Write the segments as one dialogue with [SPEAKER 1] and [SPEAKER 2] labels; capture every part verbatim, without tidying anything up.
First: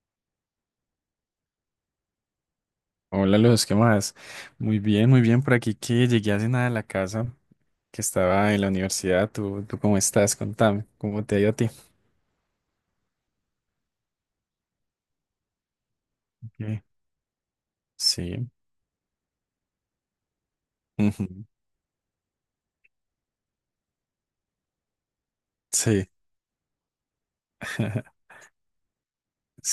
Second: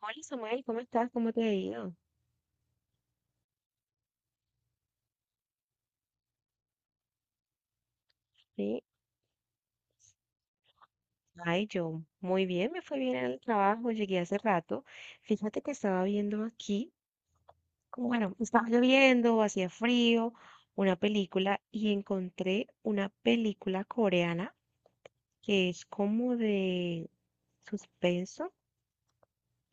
[SPEAKER 1] Hola Samuel, ¿cómo estás? ¿Cómo te ha ido?
[SPEAKER 2] Hola, los ¿qué más? Muy bien, muy bien por aquí que llegué hace nada a la casa, que estaba en la
[SPEAKER 1] Sí.
[SPEAKER 2] universidad. ¿Tú, tú cómo estás? Contame, ¿cómo te ha ido a
[SPEAKER 1] Ay,
[SPEAKER 2] ti?
[SPEAKER 1] yo muy bien, me fue bien en el trabajo, llegué hace rato. Fíjate que estaba viendo
[SPEAKER 2] Ok.
[SPEAKER 1] aquí, como bueno,
[SPEAKER 2] Sí.
[SPEAKER 1] estaba lloviendo, hacía frío, una
[SPEAKER 2] Ujú.
[SPEAKER 1] película y encontré una película coreana que es
[SPEAKER 2] Sí.
[SPEAKER 1] como de suspenso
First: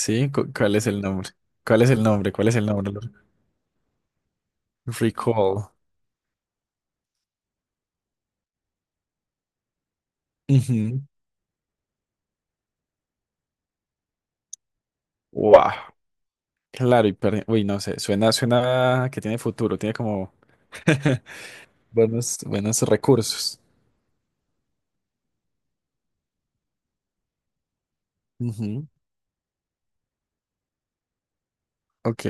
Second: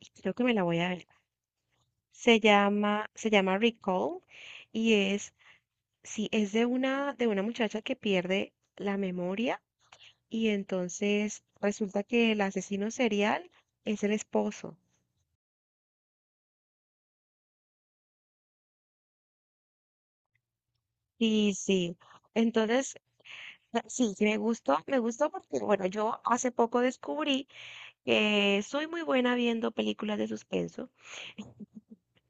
[SPEAKER 1] y creo que
[SPEAKER 2] cu-
[SPEAKER 1] me la
[SPEAKER 2] ¿cuál
[SPEAKER 1] voy
[SPEAKER 2] es
[SPEAKER 1] a
[SPEAKER 2] el
[SPEAKER 1] ver.
[SPEAKER 2] nombre? ¿Cuál es el nombre?
[SPEAKER 1] Se
[SPEAKER 2] ¿Cuál es el nombre?
[SPEAKER 1] llama,
[SPEAKER 2] Lore?
[SPEAKER 1] se llama Recall y es,
[SPEAKER 2] Recall.
[SPEAKER 1] sí, es de una, de una muchacha que pierde la memoria. Y
[SPEAKER 2] Ujú.
[SPEAKER 1] entonces resulta que el asesino serial es el esposo.
[SPEAKER 2] Wow. Claro, y perdi- uy, no sé, suena, suena que tiene futuro, tiene como
[SPEAKER 1] Y sí,
[SPEAKER 2] buenos, buenos
[SPEAKER 1] entonces
[SPEAKER 2] recursos.
[SPEAKER 1] eh, sí, sí me gustó, me gustó porque, bueno, yo hace poco descubrí que soy
[SPEAKER 2] Ujú.
[SPEAKER 1] muy buena viendo películas de suspenso,
[SPEAKER 2] Ok,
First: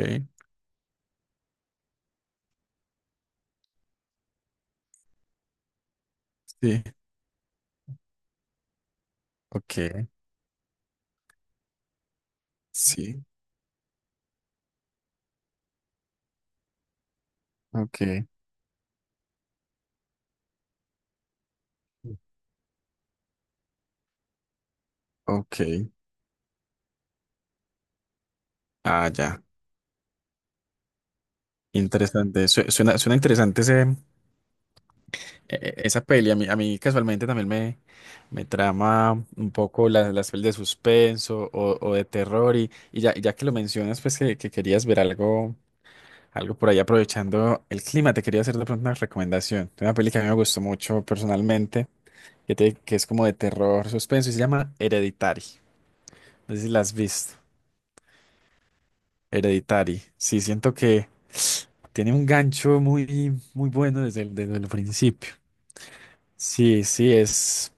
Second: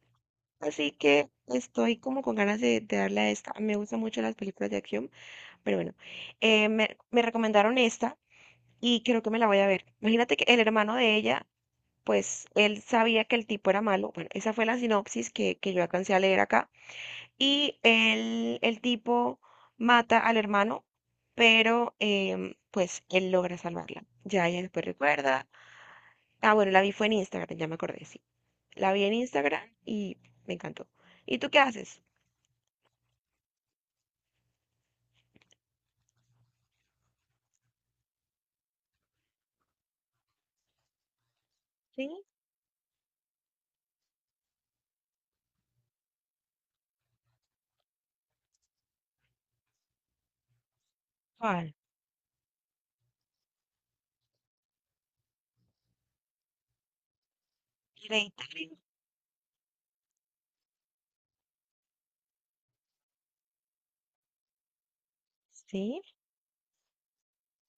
[SPEAKER 1] así que estoy como con ganas de, de darle a esta. Me gustan mucho las películas de acción, pero bueno, eh,
[SPEAKER 2] sí,
[SPEAKER 1] me, me recomendaron esta y creo que me la voy a ver.
[SPEAKER 2] ok,
[SPEAKER 1] Imagínate que el hermano de ella, pues él
[SPEAKER 2] sí,
[SPEAKER 1] sabía que el tipo era malo. Bueno, esa fue la sinopsis que, que yo alcancé a leer acá. Y
[SPEAKER 2] ok.
[SPEAKER 1] el, el tipo mata al hermano, pero em, pues él logra salvarla. Ya ella después recuerda.
[SPEAKER 2] Ok.
[SPEAKER 1] Ah, bueno, la vi fue en Instagram, ya me acordé, sí. La vi
[SPEAKER 2] Ah,
[SPEAKER 1] en
[SPEAKER 2] ya.
[SPEAKER 1] Instagram y me encantó. ¿Y tú qué haces?
[SPEAKER 2] Interesante. Su- Suena, suena interesante ese, e- e-, esa peli. A mí, a mí casualmente también me, me trama un poco la- las pelis de suspenso o, o de
[SPEAKER 1] ¿Sí?
[SPEAKER 2] terror. Y, y ya, ya que lo mencionas, pues que, que querías ver algo, algo por ahí aprovechando el clima, te quería hacer de pronto una recomendación. Una peli que a mí me gustó mucho
[SPEAKER 1] ¿Cuál?
[SPEAKER 2] personalmente, que, te- que es como de terror, suspenso, y se llama Hereditary. No sé si la has visto.
[SPEAKER 1] Hereditario.
[SPEAKER 2] Hereditary. Sí, siento que tiene un gancho muy, muy bueno desde el, desde el principio.
[SPEAKER 1] Sí.
[SPEAKER 2] Sí, sí, es,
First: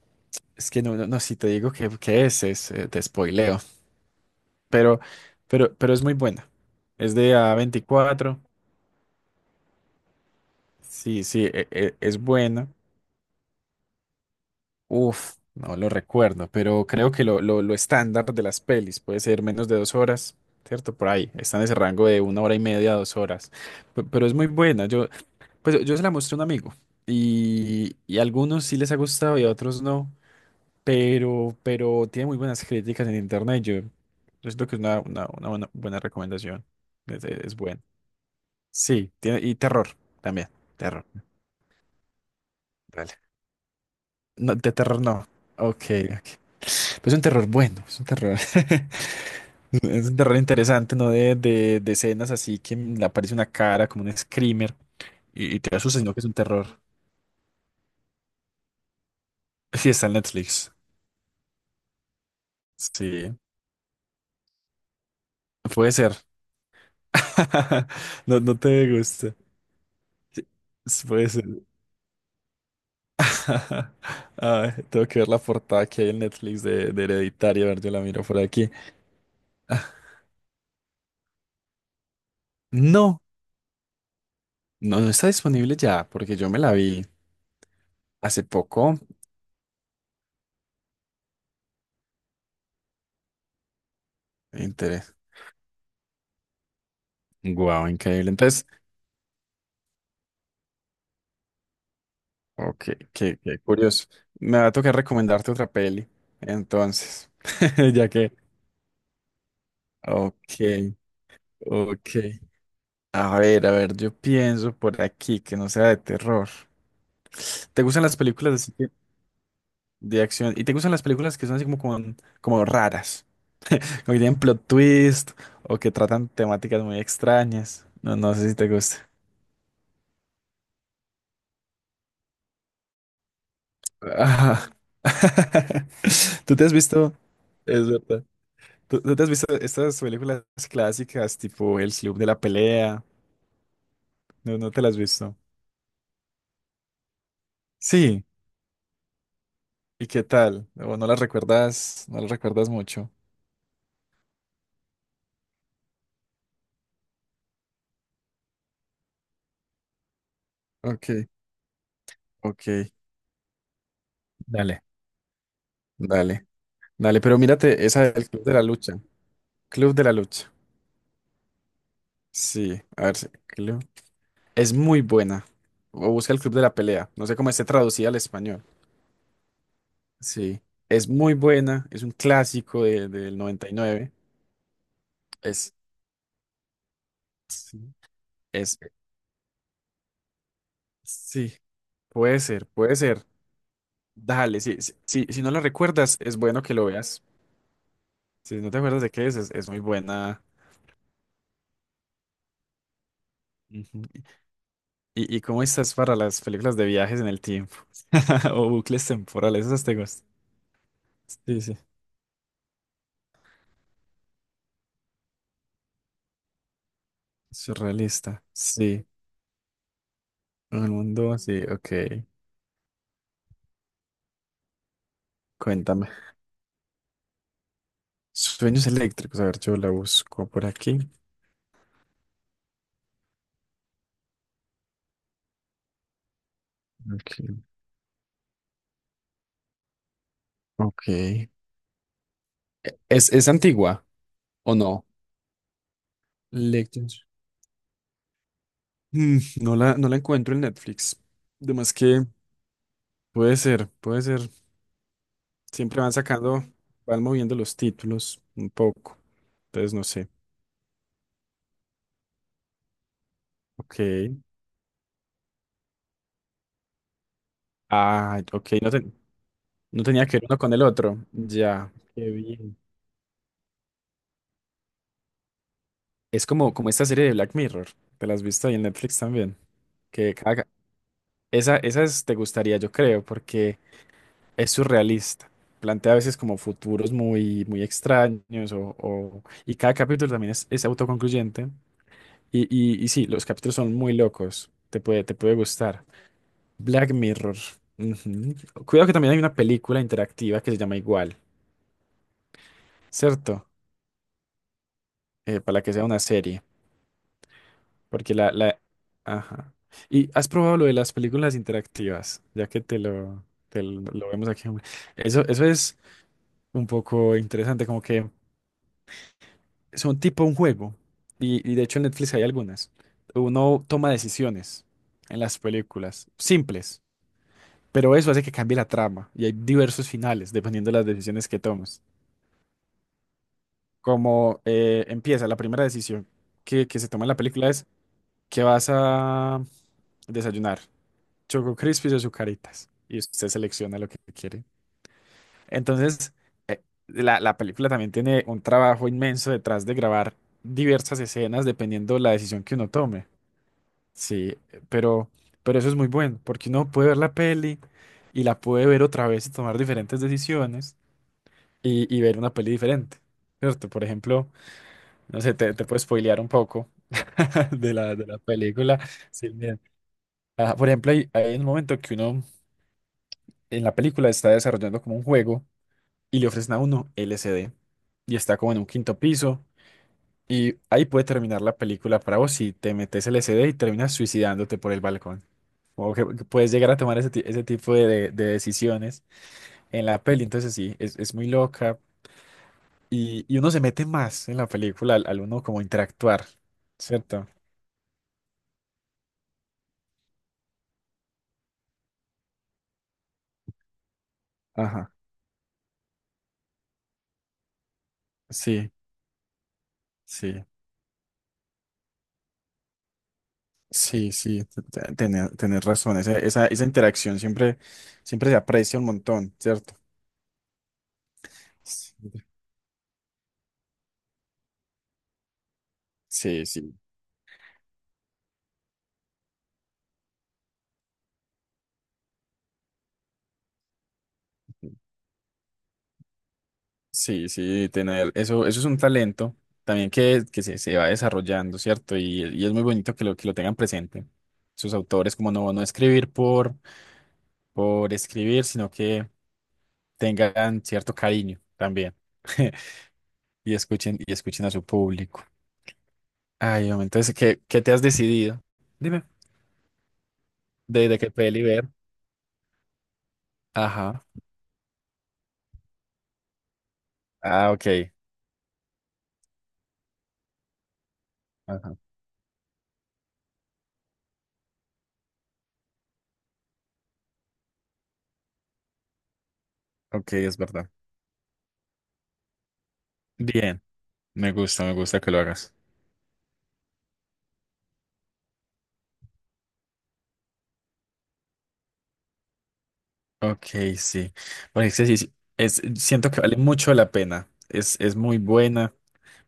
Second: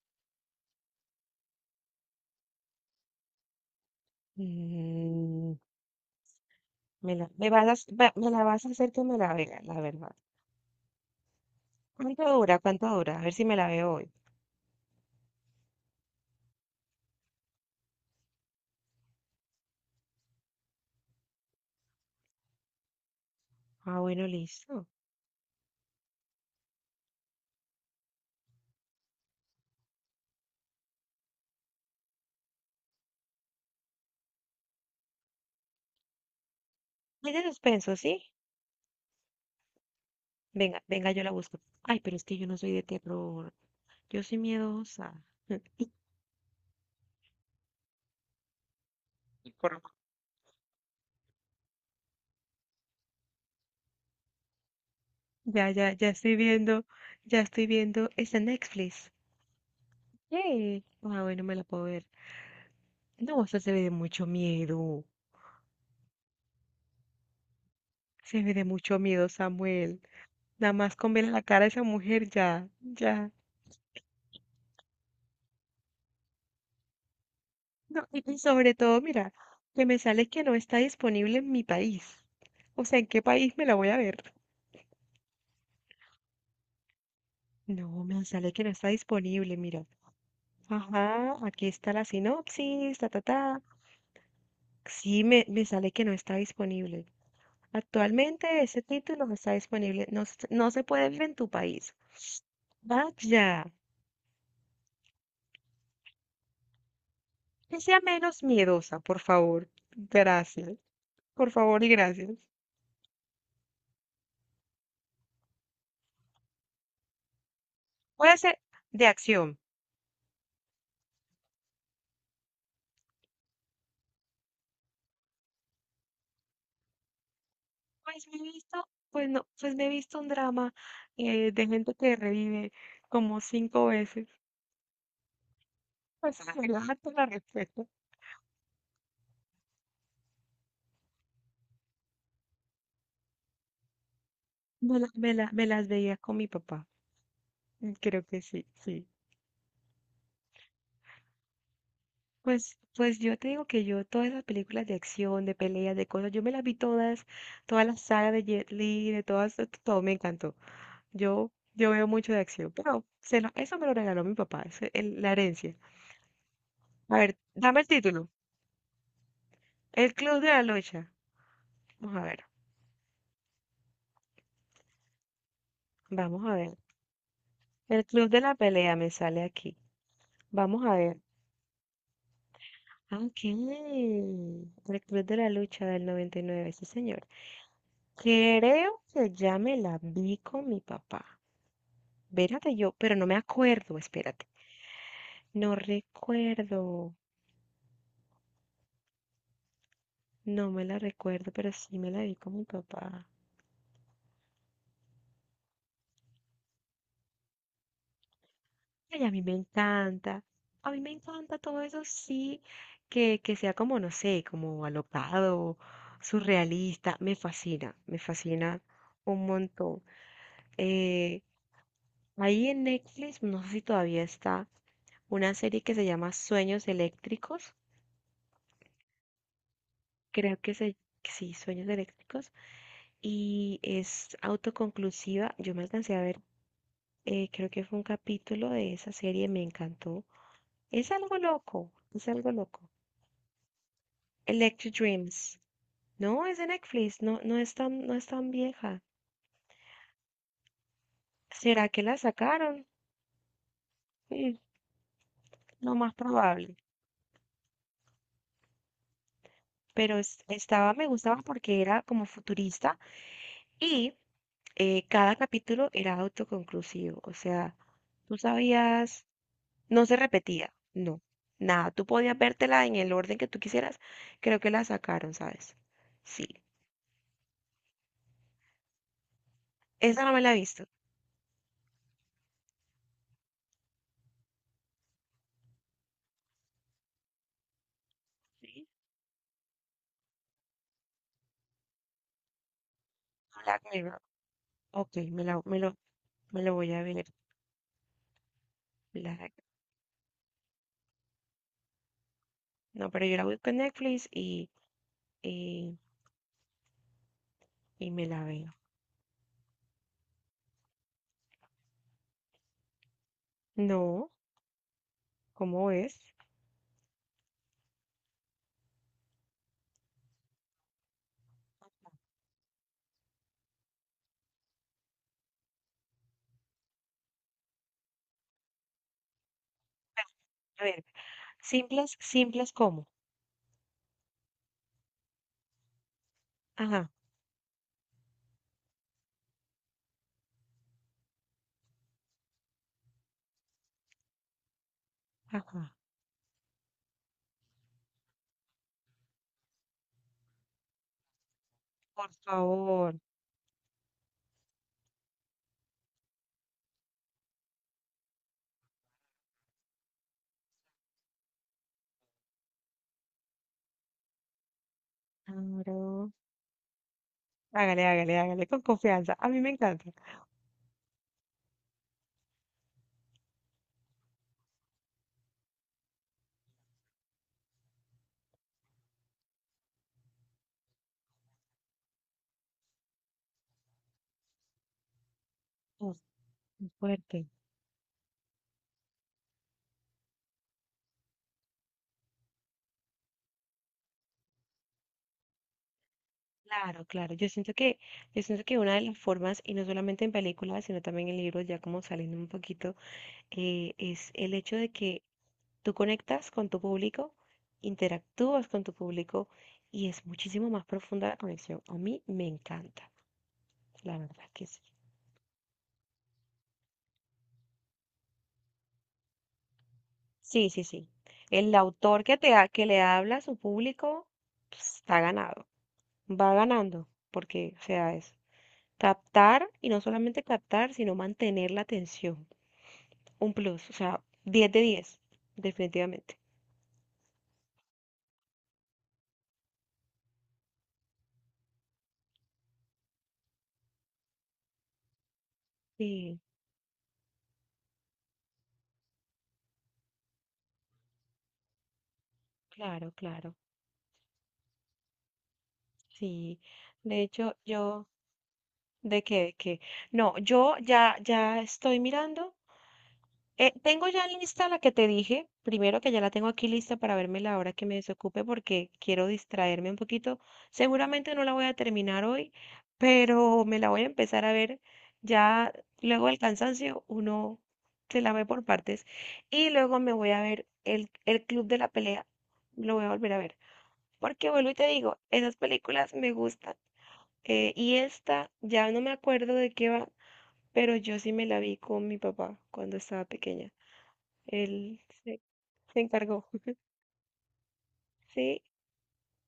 [SPEAKER 2] es que no, no, no, si te digo que, que es, es, eh, te spoileo, pero,
[SPEAKER 1] Mm,
[SPEAKER 2] pero, pero es muy buena.
[SPEAKER 1] me
[SPEAKER 2] Es
[SPEAKER 1] la,
[SPEAKER 2] de
[SPEAKER 1] me
[SPEAKER 2] a
[SPEAKER 1] vas a, hac- va- me
[SPEAKER 2] veinticuatro.
[SPEAKER 1] la vas a hacer que me la vea, la verdad.
[SPEAKER 2] Sí, sí, e- e- es
[SPEAKER 1] ¿Cuánto dura?
[SPEAKER 2] buena.
[SPEAKER 1] ¿Cuánto dura? A ver si me la veo hoy.
[SPEAKER 2] Uf, no lo recuerdo, pero creo que lo, lo, lo estándar de las pelis puede ser menos de dos horas, ¿cierto? Por ahí, está en ese rango de una hora y media a dos horas.
[SPEAKER 1] Ah,
[SPEAKER 2] Pe- pero
[SPEAKER 1] bueno,
[SPEAKER 2] es muy
[SPEAKER 1] listo.
[SPEAKER 2] buena. Yo, pues yo se la mostré a un amigo y, y a algunos sí les ha gustado y a otros no. pero, pero tiene muy buenas críticas en internet. Yo, yo siento que es una, una, una buena, buena recomendación. Es,
[SPEAKER 1] Es
[SPEAKER 2] es-
[SPEAKER 1] de
[SPEAKER 2] es buena.
[SPEAKER 1] suspenso, ¿sí?
[SPEAKER 2] Sí, tiene, y terror también.
[SPEAKER 1] Venga,
[SPEAKER 2] Terror.
[SPEAKER 1] venga, yo la busco. Ay, pero es que yo no soy de
[SPEAKER 2] Dale.
[SPEAKER 1] terror. Yo soy
[SPEAKER 2] No, de terror
[SPEAKER 1] miedosa.
[SPEAKER 2] no. Ok, ok. Pero es un terror bueno, es un terror.
[SPEAKER 1] Y corro.
[SPEAKER 2] Es un terror interesante, ¿no? De, de, de escenas así que le aparece una cara como un screamer y, y
[SPEAKER 1] Ya,
[SPEAKER 2] te
[SPEAKER 1] ya,
[SPEAKER 2] asusta,
[SPEAKER 1] ya
[SPEAKER 2] sino que es un
[SPEAKER 1] estoy
[SPEAKER 2] terror.
[SPEAKER 1] viendo, ya estoy viendo esa Netflix.
[SPEAKER 2] Sí, está en Netflix.
[SPEAKER 1] Yay. Ah, bueno, me la puedo ver. No,
[SPEAKER 2] Sí,
[SPEAKER 1] o sea, se ve de mucho miedo.
[SPEAKER 2] puede ser. No,
[SPEAKER 1] Se ve
[SPEAKER 2] no
[SPEAKER 1] de
[SPEAKER 2] te
[SPEAKER 1] mucho miedo,
[SPEAKER 2] gusta.
[SPEAKER 1] Samuel.
[SPEAKER 2] Sí,
[SPEAKER 1] Nada más con ver
[SPEAKER 2] puede
[SPEAKER 1] la
[SPEAKER 2] ser.
[SPEAKER 1] cara de esa mujer, ya, ya.
[SPEAKER 2] Ay, tengo que ver la portada que hay en Netflix de, de Hereditario. A ver, yo la
[SPEAKER 1] No, y,
[SPEAKER 2] miro
[SPEAKER 1] y
[SPEAKER 2] por aquí.
[SPEAKER 1] sobre todo, mira,
[SPEAKER 2] Ah,
[SPEAKER 1] que me sale que no está disponible en mi país. O sea, ¿en qué
[SPEAKER 2] no,
[SPEAKER 1] país me la voy a ver?
[SPEAKER 2] no, no está disponible ya, porque yo me la vi
[SPEAKER 1] No, me
[SPEAKER 2] hace
[SPEAKER 1] sale que no está
[SPEAKER 2] poco.
[SPEAKER 1] disponible, mira. Ajá, aquí está la sinopsis, ta, ta, ta.
[SPEAKER 2] Interés.
[SPEAKER 1] Sí, me, me sale que no está disponible.
[SPEAKER 2] Guau, increíble.
[SPEAKER 1] Actualmente
[SPEAKER 2] Entonces,
[SPEAKER 1] ese título no está disponible, no, se no se puede ver en tu país.
[SPEAKER 2] ok, qué, qué
[SPEAKER 1] Vaya,
[SPEAKER 2] curioso. Me va a tocar recomendarte otra peli. Entonces,
[SPEAKER 1] que sea
[SPEAKER 2] ya que.
[SPEAKER 1] menos miedosa, por favor.
[SPEAKER 2] Ok,
[SPEAKER 1] Gracias, por favor y
[SPEAKER 2] ok.
[SPEAKER 1] gracias.
[SPEAKER 2] A ver, a ver, yo pienso por aquí que no sea de terror. ¿Te gustan las
[SPEAKER 1] Puede
[SPEAKER 2] películas
[SPEAKER 1] ser
[SPEAKER 2] así que-
[SPEAKER 1] de acción.
[SPEAKER 2] de acción? ¿Y te gustan las películas que son así como, con- como raras? ¿O que tienen plot twist, o que tratan temáticas muy extrañas? No,
[SPEAKER 1] Pues
[SPEAKER 2] no
[SPEAKER 1] me he
[SPEAKER 2] sé si te
[SPEAKER 1] visto,
[SPEAKER 2] gusta.
[SPEAKER 1] pues no, pues me he visto un drama eh, de gente que revive como cinco veces.
[SPEAKER 2] Ajá.
[SPEAKER 1] Pues
[SPEAKER 2] ¿Tú te has
[SPEAKER 1] relájate
[SPEAKER 2] visto?
[SPEAKER 1] la respuesta.
[SPEAKER 2] Es verdad. ¿Tú, tú te has visto estas películas clásicas tipo El Club de la Pelea? No, no te las has
[SPEAKER 1] Me, la- me
[SPEAKER 2] visto.
[SPEAKER 1] la- me las veía con mi papá. Creo
[SPEAKER 2] Sí.
[SPEAKER 1] que sí, sí.
[SPEAKER 2] ¿Y qué tal? ¿O no las recuerdas? No las recuerdas
[SPEAKER 1] Pues,
[SPEAKER 2] mucho.
[SPEAKER 1] pues yo te digo que yo todas esas películas de acción, de peleas, de cosas, yo me las vi todas, toda la saga de Jet Li, de todas, to- todo me encantó.
[SPEAKER 2] Ok,
[SPEAKER 1] Yo, yo veo mucho de acción,
[SPEAKER 2] ok.
[SPEAKER 1] pero se lo- eso me lo regaló mi papá, es
[SPEAKER 2] Dale.
[SPEAKER 1] el- la herencia.
[SPEAKER 2] Dale.
[SPEAKER 1] A
[SPEAKER 2] Dale,
[SPEAKER 1] ver,
[SPEAKER 2] pero
[SPEAKER 1] dame
[SPEAKER 2] mírate
[SPEAKER 1] el
[SPEAKER 2] esa del
[SPEAKER 1] título.
[SPEAKER 2] Club de la Lucha. Club de la
[SPEAKER 1] El Club de
[SPEAKER 2] Lucha.
[SPEAKER 1] la Lucha. Vamos a ver,
[SPEAKER 2] Sí, a ver, sí, Club. Es muy buena. O busca el
[SPEAKER 1] vamos
[SPEAKER 2] Club
[SPEAKER 1] a
[SPEAKER 2] de
[SPEAKER 1] ver.
[SPEAKER 2] la Pelea. No sé cómo esté
[SPEAKER 1] El
[SPEAKER 2] traducida al
[SPEAKER 1] Club de la
[SPEAKER 2] español.
[SPEAKER 1] Pelea me sale aquí.
[SPEAKER 2] Sí.
[SPEAKER 1] Vamos a
[SPEAKER 2] Es
[SPEAKER 1] ver.
[SPEAKER 2] muy buena. Es un clásico de-
[SPEAKER 1] Ah,
[SPEAKER 2] del
[SPEAKER 1] ok.
[SPEAKER 2] noventa y nueve.
[SPEAKER 1] El Club de la
[SPEAKER 2] Es,
[SPEAKER 1] Lucha del noventa y nueve, sí señor.
[SPEAKER 2] sí, es,
[SPEAKER 1] Creo que ya me la vi con mi papá.
[SPEAKER 2] sí. Puede ser,
[SPEAKER 1] Espérate yo,
[SPEAKER 2] puede
[SPEAKER 1] pero no
[SPEAKER 2] ser.
[SPEAKER 1] me acuerdo, espérate.
[SPEAKER 2] Dale, sí, sí, sí, si no la
[SPEAKER 1] No
[SPEAKER 2] recuerdas, es bueno que lo
[SPEAKER 1] recuerdo,
[SPEAKER 2] veas. Si no te acuerdas de qué es, es, es muy buena.
[SPEAKER 1] no me la recuerdo, pero sí me la vi con mi papá.
[SPEAKER 2] Ujú. ¿Y, y cómo estás para las películas de viajes en el tiempo? O bucles
[SPEAKER 1] Ay, a mí me
[SPEAKER 2] temporales, esas te gustan.
[SPEAKER 1] encanta, a mí me encanta
[SPEAKER 2] Sí, sí.
[SPEAKER 1] todo eso, sí, que, que sea como, no sé, como alocado, surrealista, me fascina, me
[SPEAKER 2] Surrealista.
[SPEAKER 1] fascina
[SPEAKER 2] Sí.
[SPEAKER 1] un montón.
[SPEAKER 2] El mundo,
[SPEAKER 1] Eh,
[SPEAKER 2] sí, ok.
[SPEAKER 1] ahí en Netflix, no sé si todavía está, una serie que se
[SPEAKER 2] Cuéntame.
[SPEAKER 1] llama Sueños Eléctricos,
[SPEAKER 2] Sueños eléctricos. A ver, yo la busco
[SPEAKER 1] creo
[SPEAKER 2] por
[SPEAKER 1] que se,
[SPEAKER 2] aquí.
[SPEAKER 1] sí, Sueños Eléctricos. Y es autoconclusiva. Yo me alcancé a ver, eh,
[SPEAKER 2] Aquí.
[SPEAKER 1] creo que fue un capítulo de esa serie, me encantó.
[SPEAKER 2] Ok.
[SPEAKER 1] Es algo
[SPEAKER 2] E-
[SPEAKER 1] loco, es algo loco.
[SPEAKER 2] ¿Es, es antigua o
[SPEAKER 1] Electric
[SPEAKER 2] no?
[SPEAKER 1] Dreams. No, es de Netflix,
[SPEAKER 2] Lectures.
[SPEAKER 1] no, no es tan, no es tan vieja.
[SPEAKER 2] Mm, no la, no la encuentro en Netflix.
[SPEAKER 1] ¿Será
[SPEAKER 2] Además
[SPEAKER 1] que la
[SPEAKER 2] que
[SPEAKER 1] sacaron?
[SPEAKER 2] puede ser, puede ser.
[SPEAKER 1] Mm, lo
[SPEAKER 2] Siempre van
[SPEAKER 1] más
[SPEAKER 2] sacando,
[SPEAKER 1] probable.
[SPEAKER 2] van moviendo los títulos un poco. Entonces no
[SPEAKER 1] Pero
[SPEAKER 2] sé.
[SPEAKER 1] es- estaba, me gustaba porque era como futurista
[SPEAKER 2] Ok.
[SPEAKER 1] y eh, cada capítulo era autoconclusivo. O sea, tú
[SPEAKER 2] Ah, ok. No, te-
[SPEAKER 1] sabías.
[SPEAKER 2] no
[SPEAKER 1] No se
[SPEAKER 2] tenía que ver uno
[SPEAKER 1] repetía,
[SPEAKER 2] con el
[SPEAKER 1] no,
[SPEAKER 2] otro.
[SPEAKER 1] nada.
[SPEAKER 2] Ya.
[SPEAKER 1] Tú
[SPEAKER 2] Qué
[SPEAKER 1] podías
[SPEAKER 2] bien.
[SPEAKER 1] vértela en el orden que tú quisieras. Creo que la sacaron, ¿sabes?
[SPEAKER 2] Es
[SPEAKER 1] Sí.
[SPEAKER 2] como, como esta serie de Black Mirror. Te la has visto ahí en Netflix también.
[SPEAKER 1] Esa no
[SPEAKER 2] Que
[SPEAKER 1] me la he
[SPEAKER 2] cada-
[SPEAKER 1] visto.
[SPEAKER 2] esa, esa es- te gustaría, yo creo, porque es surrealista. Plantea a veces como futuros muy, muy extraños
[SPEAKER 1] Sí.
[SPEAKER 2] o, o- y cada capítulo también es, es autoconcluyente. Y, y, y sí, los capítulos
[SPEAKER 1] Black
[SPEAKER 2] son muy
[SPEAKER 1] Mirror.
[SPEAKER 2] locos. Te
[SPEAKER 1] Ok,
[SPEAKER 2] puede, te
[SPEAKER 1] me
[SPEAKER 2] puede
[SPEAKER 1] la, me lo,
[SPEAKER 2] gustar.
[SPEAKER 1] me lo voy a
[SPEAKER 2] Black
[SPEAKER 1] ver.
[SPEAKER 2] Mirror. Ujú. Cuidado que también hay
[SPEAKER 1] Black-
[SPEAKER 2] una película interactiva que se llama igual,
[SPEAKER 1] No, pero yo la
[SPEAKER 2] ¿cierto?
[SPEAKER 1] busco en Netflix y,
[SPEAKER 2] Eh, para que
[SPEAKER 1] y,
[SPEAKER 2] sea una serie.
[SPEAKER 1] y me
[SPEAKER 2] Porque
[SPEAKER 1] la
[SPEAKER 2] la,
[SPEAKER 1] veo.
[SPEAKER 2] la... Ajá. ¿Y has probado lo de las películas interactivas? Ya que te lo, te lo lo
[SPEAKER 1] No,
[SPEAKER 2] vemos aquí. Eso, eso
[SPEAKER 1] ¿cómo
[SPEAKER 2] es
[SPEAKER 1] es?
[SPEAKER 2] un poco interesante, como que... son tipo un juego. Y, y de hecho en Netflix hay algunas. Uno toma decisiones en las películas, simples, pero eso hace que cambie la trama. Y hay diversos finales
[SPEAKER 1] A
[SPEAKER 2] dependiendo de
[SPEAKER 1] ver,
[SPEAKER 2] las decisiones que tomas.
[SPEAKER 1] simples, simples como.
[SPEAKER 2] Como eh, empieza, la primera decisión que, que se
[SPEAKER 1] Ajá,
[SPEAKER 2] toma en la película es que vas a desayunar Choco Crispies o Zucaritas. Y usted selecciona lo que quiere.
[SPEAKER 1] ajá.
[SPEAKER 2] Entonces, eh, la, la película también tiene un trabajo inmenso detrás de grabar diversas escenas dependiendo
[SPEAKER 1] Por
[SPEAKER 2] la decisión que uno
[SPEAKER 1] favor.
[SPEAKER 2] tome. Sí, pero, pero eso es muy bueno, porque uno puede ver la peli y la puede ver otra vez y tomar diferentes decisiones y, y ver una peli diferente, ¿cierto? Por ejemplo, no sé, te, te puedo
[SPEAKER 1] Claro.
[SPEAKER 2] spoilear un poco de
[SPEAKER 1] Hágale,
[SPEAKER 2] la, de
[SPEAKER 1] hágale,
[SPEAKER 2] la
[SPEAKER 1] hágale, con
[SPEAKER 2] película.
[SPEAKER 1] confianza. A
[SPEAKER 2] Sí,
[SPEAKER 1] mí me
[SPEAKER 2] bien.
[SPEAKER 1] encanta.
[SPEAKER 2] Ah, por ejemplo, hay, hay un momento que uno en la película está desarrollando como un juego y le ofrecen a uno L S D y está como en un quinto piso y ahí puede terminar la película para vos si te metes L S D y terminas suicidándote por el balcón. O
[SPEAKER 1] Uf,
[SPEAKER 2] que, que puedes
[SPEAKER 1] qué
[SPEAKER 2] llegar a tomar ese, ti-
[SPEAKER 1] fuerte.
[SPEAKER 2] ese tipo de, de- de decisiones en la peli. Entonces sí, es, es muy loca. Y, y uno se mete más en la película al, al uno como interactuar,
[SPEAKER 1] Claro, claro.
[SPEAKER 2] ¿cierto?
[SPEAKER 1] Yo siento que, yo siento que una de las formas, y no solamente en películas, sino también en libros, ya como saliendo un poquito, eh, es el hecho de
[SPEAKER 2] Ajá.
[SPEAKER 1] que tú conectas con tu público, interactúas con
[SPEAKER 2] Sí,
[SPEAKER 1] tu público, y es
[SPEAKER 2] sí,
[SPEAKER 1] muchísimo más profunda la conexión. A mí me encanta, la
[SPEAKER 2] sí,
[SPEAKER 1] verdad
[SPEAKER 2] sí,
[SPEAKER 1] que sí.
[SPEAKER 2] te- te- tener- tenés razón. Esa, esa, esa interacción siempre, siempre se aprecia un montón, ¿cierto?
[SPEAKER 1] Sí, sí, sí. El
[SPEAKER 2] Sí,
[SPEAKER 1] autor que te ha- que le habla a su público, pues, está ganado, va
[SPEAKER 2] sí. Sí.
[SPEAKER 1] ganando, porque, o sea, es captar, y no solamente captar, sino mantener la atención. Un plus, o sea, diez de diez definitivamente.
[SPEAKER 2] Sí, sí, tener eso, eso es un talento también que, que se, se va desarrollando, ¿cierto? Y, y es muy bonito que lo, que lo tengan presente. Sus autores, como no, no escribir
[SPEAKER 1] Sí,
[SPEAKER 2] por, por escribir, sino que tengan cierto cariño también.
[SPEAKER 1] claro, claro.
[SPEAKER 2] Y escuchen, y escuchen a su público.
[SPEAKER 1] Sí.
[SPEAKER 2] Ay, hombre,
[SPEAKER 1] De
[SPEAKER 2] entonces,
[SPEAKER 1] hecho,
[SPEAKER 2] ¿qué, qué te has
[SPEAKER 1] yo,
[SPEAKER 2] decidido?
[SPEAKER 1] ¿de
[SPEAKER 2] Dime.
[SPEAKER 1] qué? ¿De qué? No, yo
[SPEAKER 2] ¿De,
[SPEAKER 1] ya,
[SPEAKER 2] de qué
[SPEAKER 1] ya
[SPEAKER 2] peli ver?
[SPEAKER 1] estoy mirando. Eh, tengo ya
[SPEAKER 2] Ajá.
[SPEAKER 1] lista la que te dije, primero que ya la tengo aquí lista para verme la
[SPEAKER 2] Ah,
[SPEAKER 1] hora que me
[SPEAKER 2] ok.
[SPEAKER 1] desocupe porque quiero distraerme un poquito. Seguramente no la voy a
[SPEAKER 2] Ajá.
[SPEAKER 1] terminar hoy, pero me la voy a empezar a ver. Ya luego del cansancio uno se la ve por partes y luego me voy
[SPEAKER 2] Ok,
[SPEAKER 1] a
[SPEAKER 2] es
[SPEAKER 1] ver
[SPEAKER 2] verdad.
[SPEAKER 1] el, el Club de la Pelea. Lo voy a volver a ver.
[SPEAKER 2] Bien,
[SPEAKER 1] Porque
[SPEAKER 2] me
[SPEAKER 1] vuelvo y
[SPEAKER 2] gusta,
[SPEAKER 1] te
[SPEAKER 2] me
[SPEAKER 1] digo,
[SPEAKER 2] gusta que lo
[SPEAKER 1] esas
[SPEAKER 2] hagas.
[SPEAKER 1] películas me gustan. Eh, y esta, ya no me acuerdo de qué va, pero yo sí me la vi con mi papá cuando estaba
[SPEAKER 2] Ok,
[SPEAKER 1] pequeña.
[SPEAKER 2] sí. Porque
[SPEAKER 1] Él
[SPEAKER 2] sí, sí, sí,
[SPEAKER 1] se,
[SPEAKER 2] es,
[SPEAKER 1] se
[SPEAKER 2] siento que
[SPEAKER 1] encargó.
[SPEAKER 2] vale mucho la pena. Es, es muy
[SPEAKER 1] Sí,
[SPEAKER 2] buena,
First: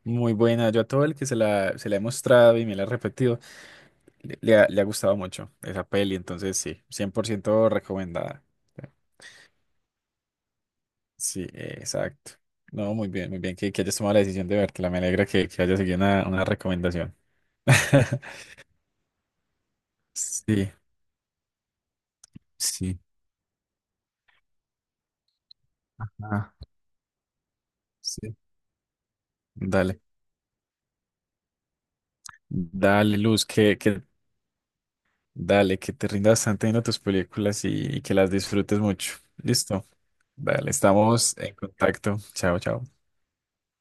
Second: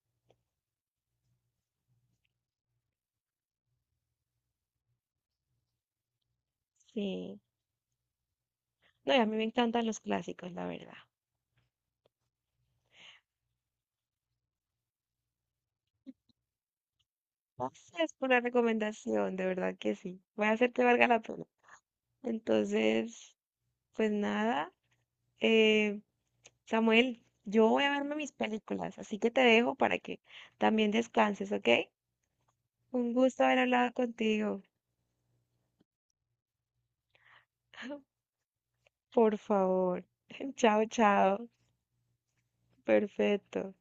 [SPEAKER 2] muy buena. Yo a todo el que se la, se la he mostrado y me la ha repetido, le, le ha, le ha gustado mucho esa peli. Entonces, sí, cien por
[SPEAKER 1] sí.
[SPEAKER 2] ciento recomendada.
[SPEAKER 1] No, y a mí me encantan los clásicos, la verdad.
[SPEAKER 2] Sí, eh, exacto. No, muy bien, muy bien que, que hayas tomado la decisión de vértela. Me alegra que, que hayas seguido una, una recomendación.
[SPEAKER 1] Gracias por la recomendación, de verdad que sí. Voy a
[SPEAKER 2] Sí,
[SPEAKER 1] hacer que valga la pena.
[SPEAKER 2] sí.
[SPEAKER 1] Entonces, pues nada, eh,
[SPEAKER 2] Ah,
[SPEAKER 1] Samuel, yo voy a verme mis
[SPEAKER 2] sí.
[SPEAKER 1] películas, así que te dejo para
[SPEAKER 2] Dale,
[SPEAKER 1] que también descanses, ¿ok? Un
[SPEAKER 2] dale,
[SPEAKER 1] gusto
[SPEAKER 2] Luz,
[SPEAKER 1] haber
[SPEAKER 2] que,
[SPEAKER 1] hablado
[SPEAKER 2] que
[SPEAKER 1] contigo,
[SPEAKER 2] dale, que te rinda bastante viendo tus películas y, y que las disfrutes mucho.
[SPEAKER 1] por
[SPEAKER 2] Listo.
[SPEAKER 1] favor.
[SPEAKER 2] Dale,
[SPEAKER 1] Chao,
[SPEAKER 2] estamos
[SPEAKER 1] chao.
[SPEAKER 2] en contacto. Chao, chao.
[SPEAKER 1] Perfecto.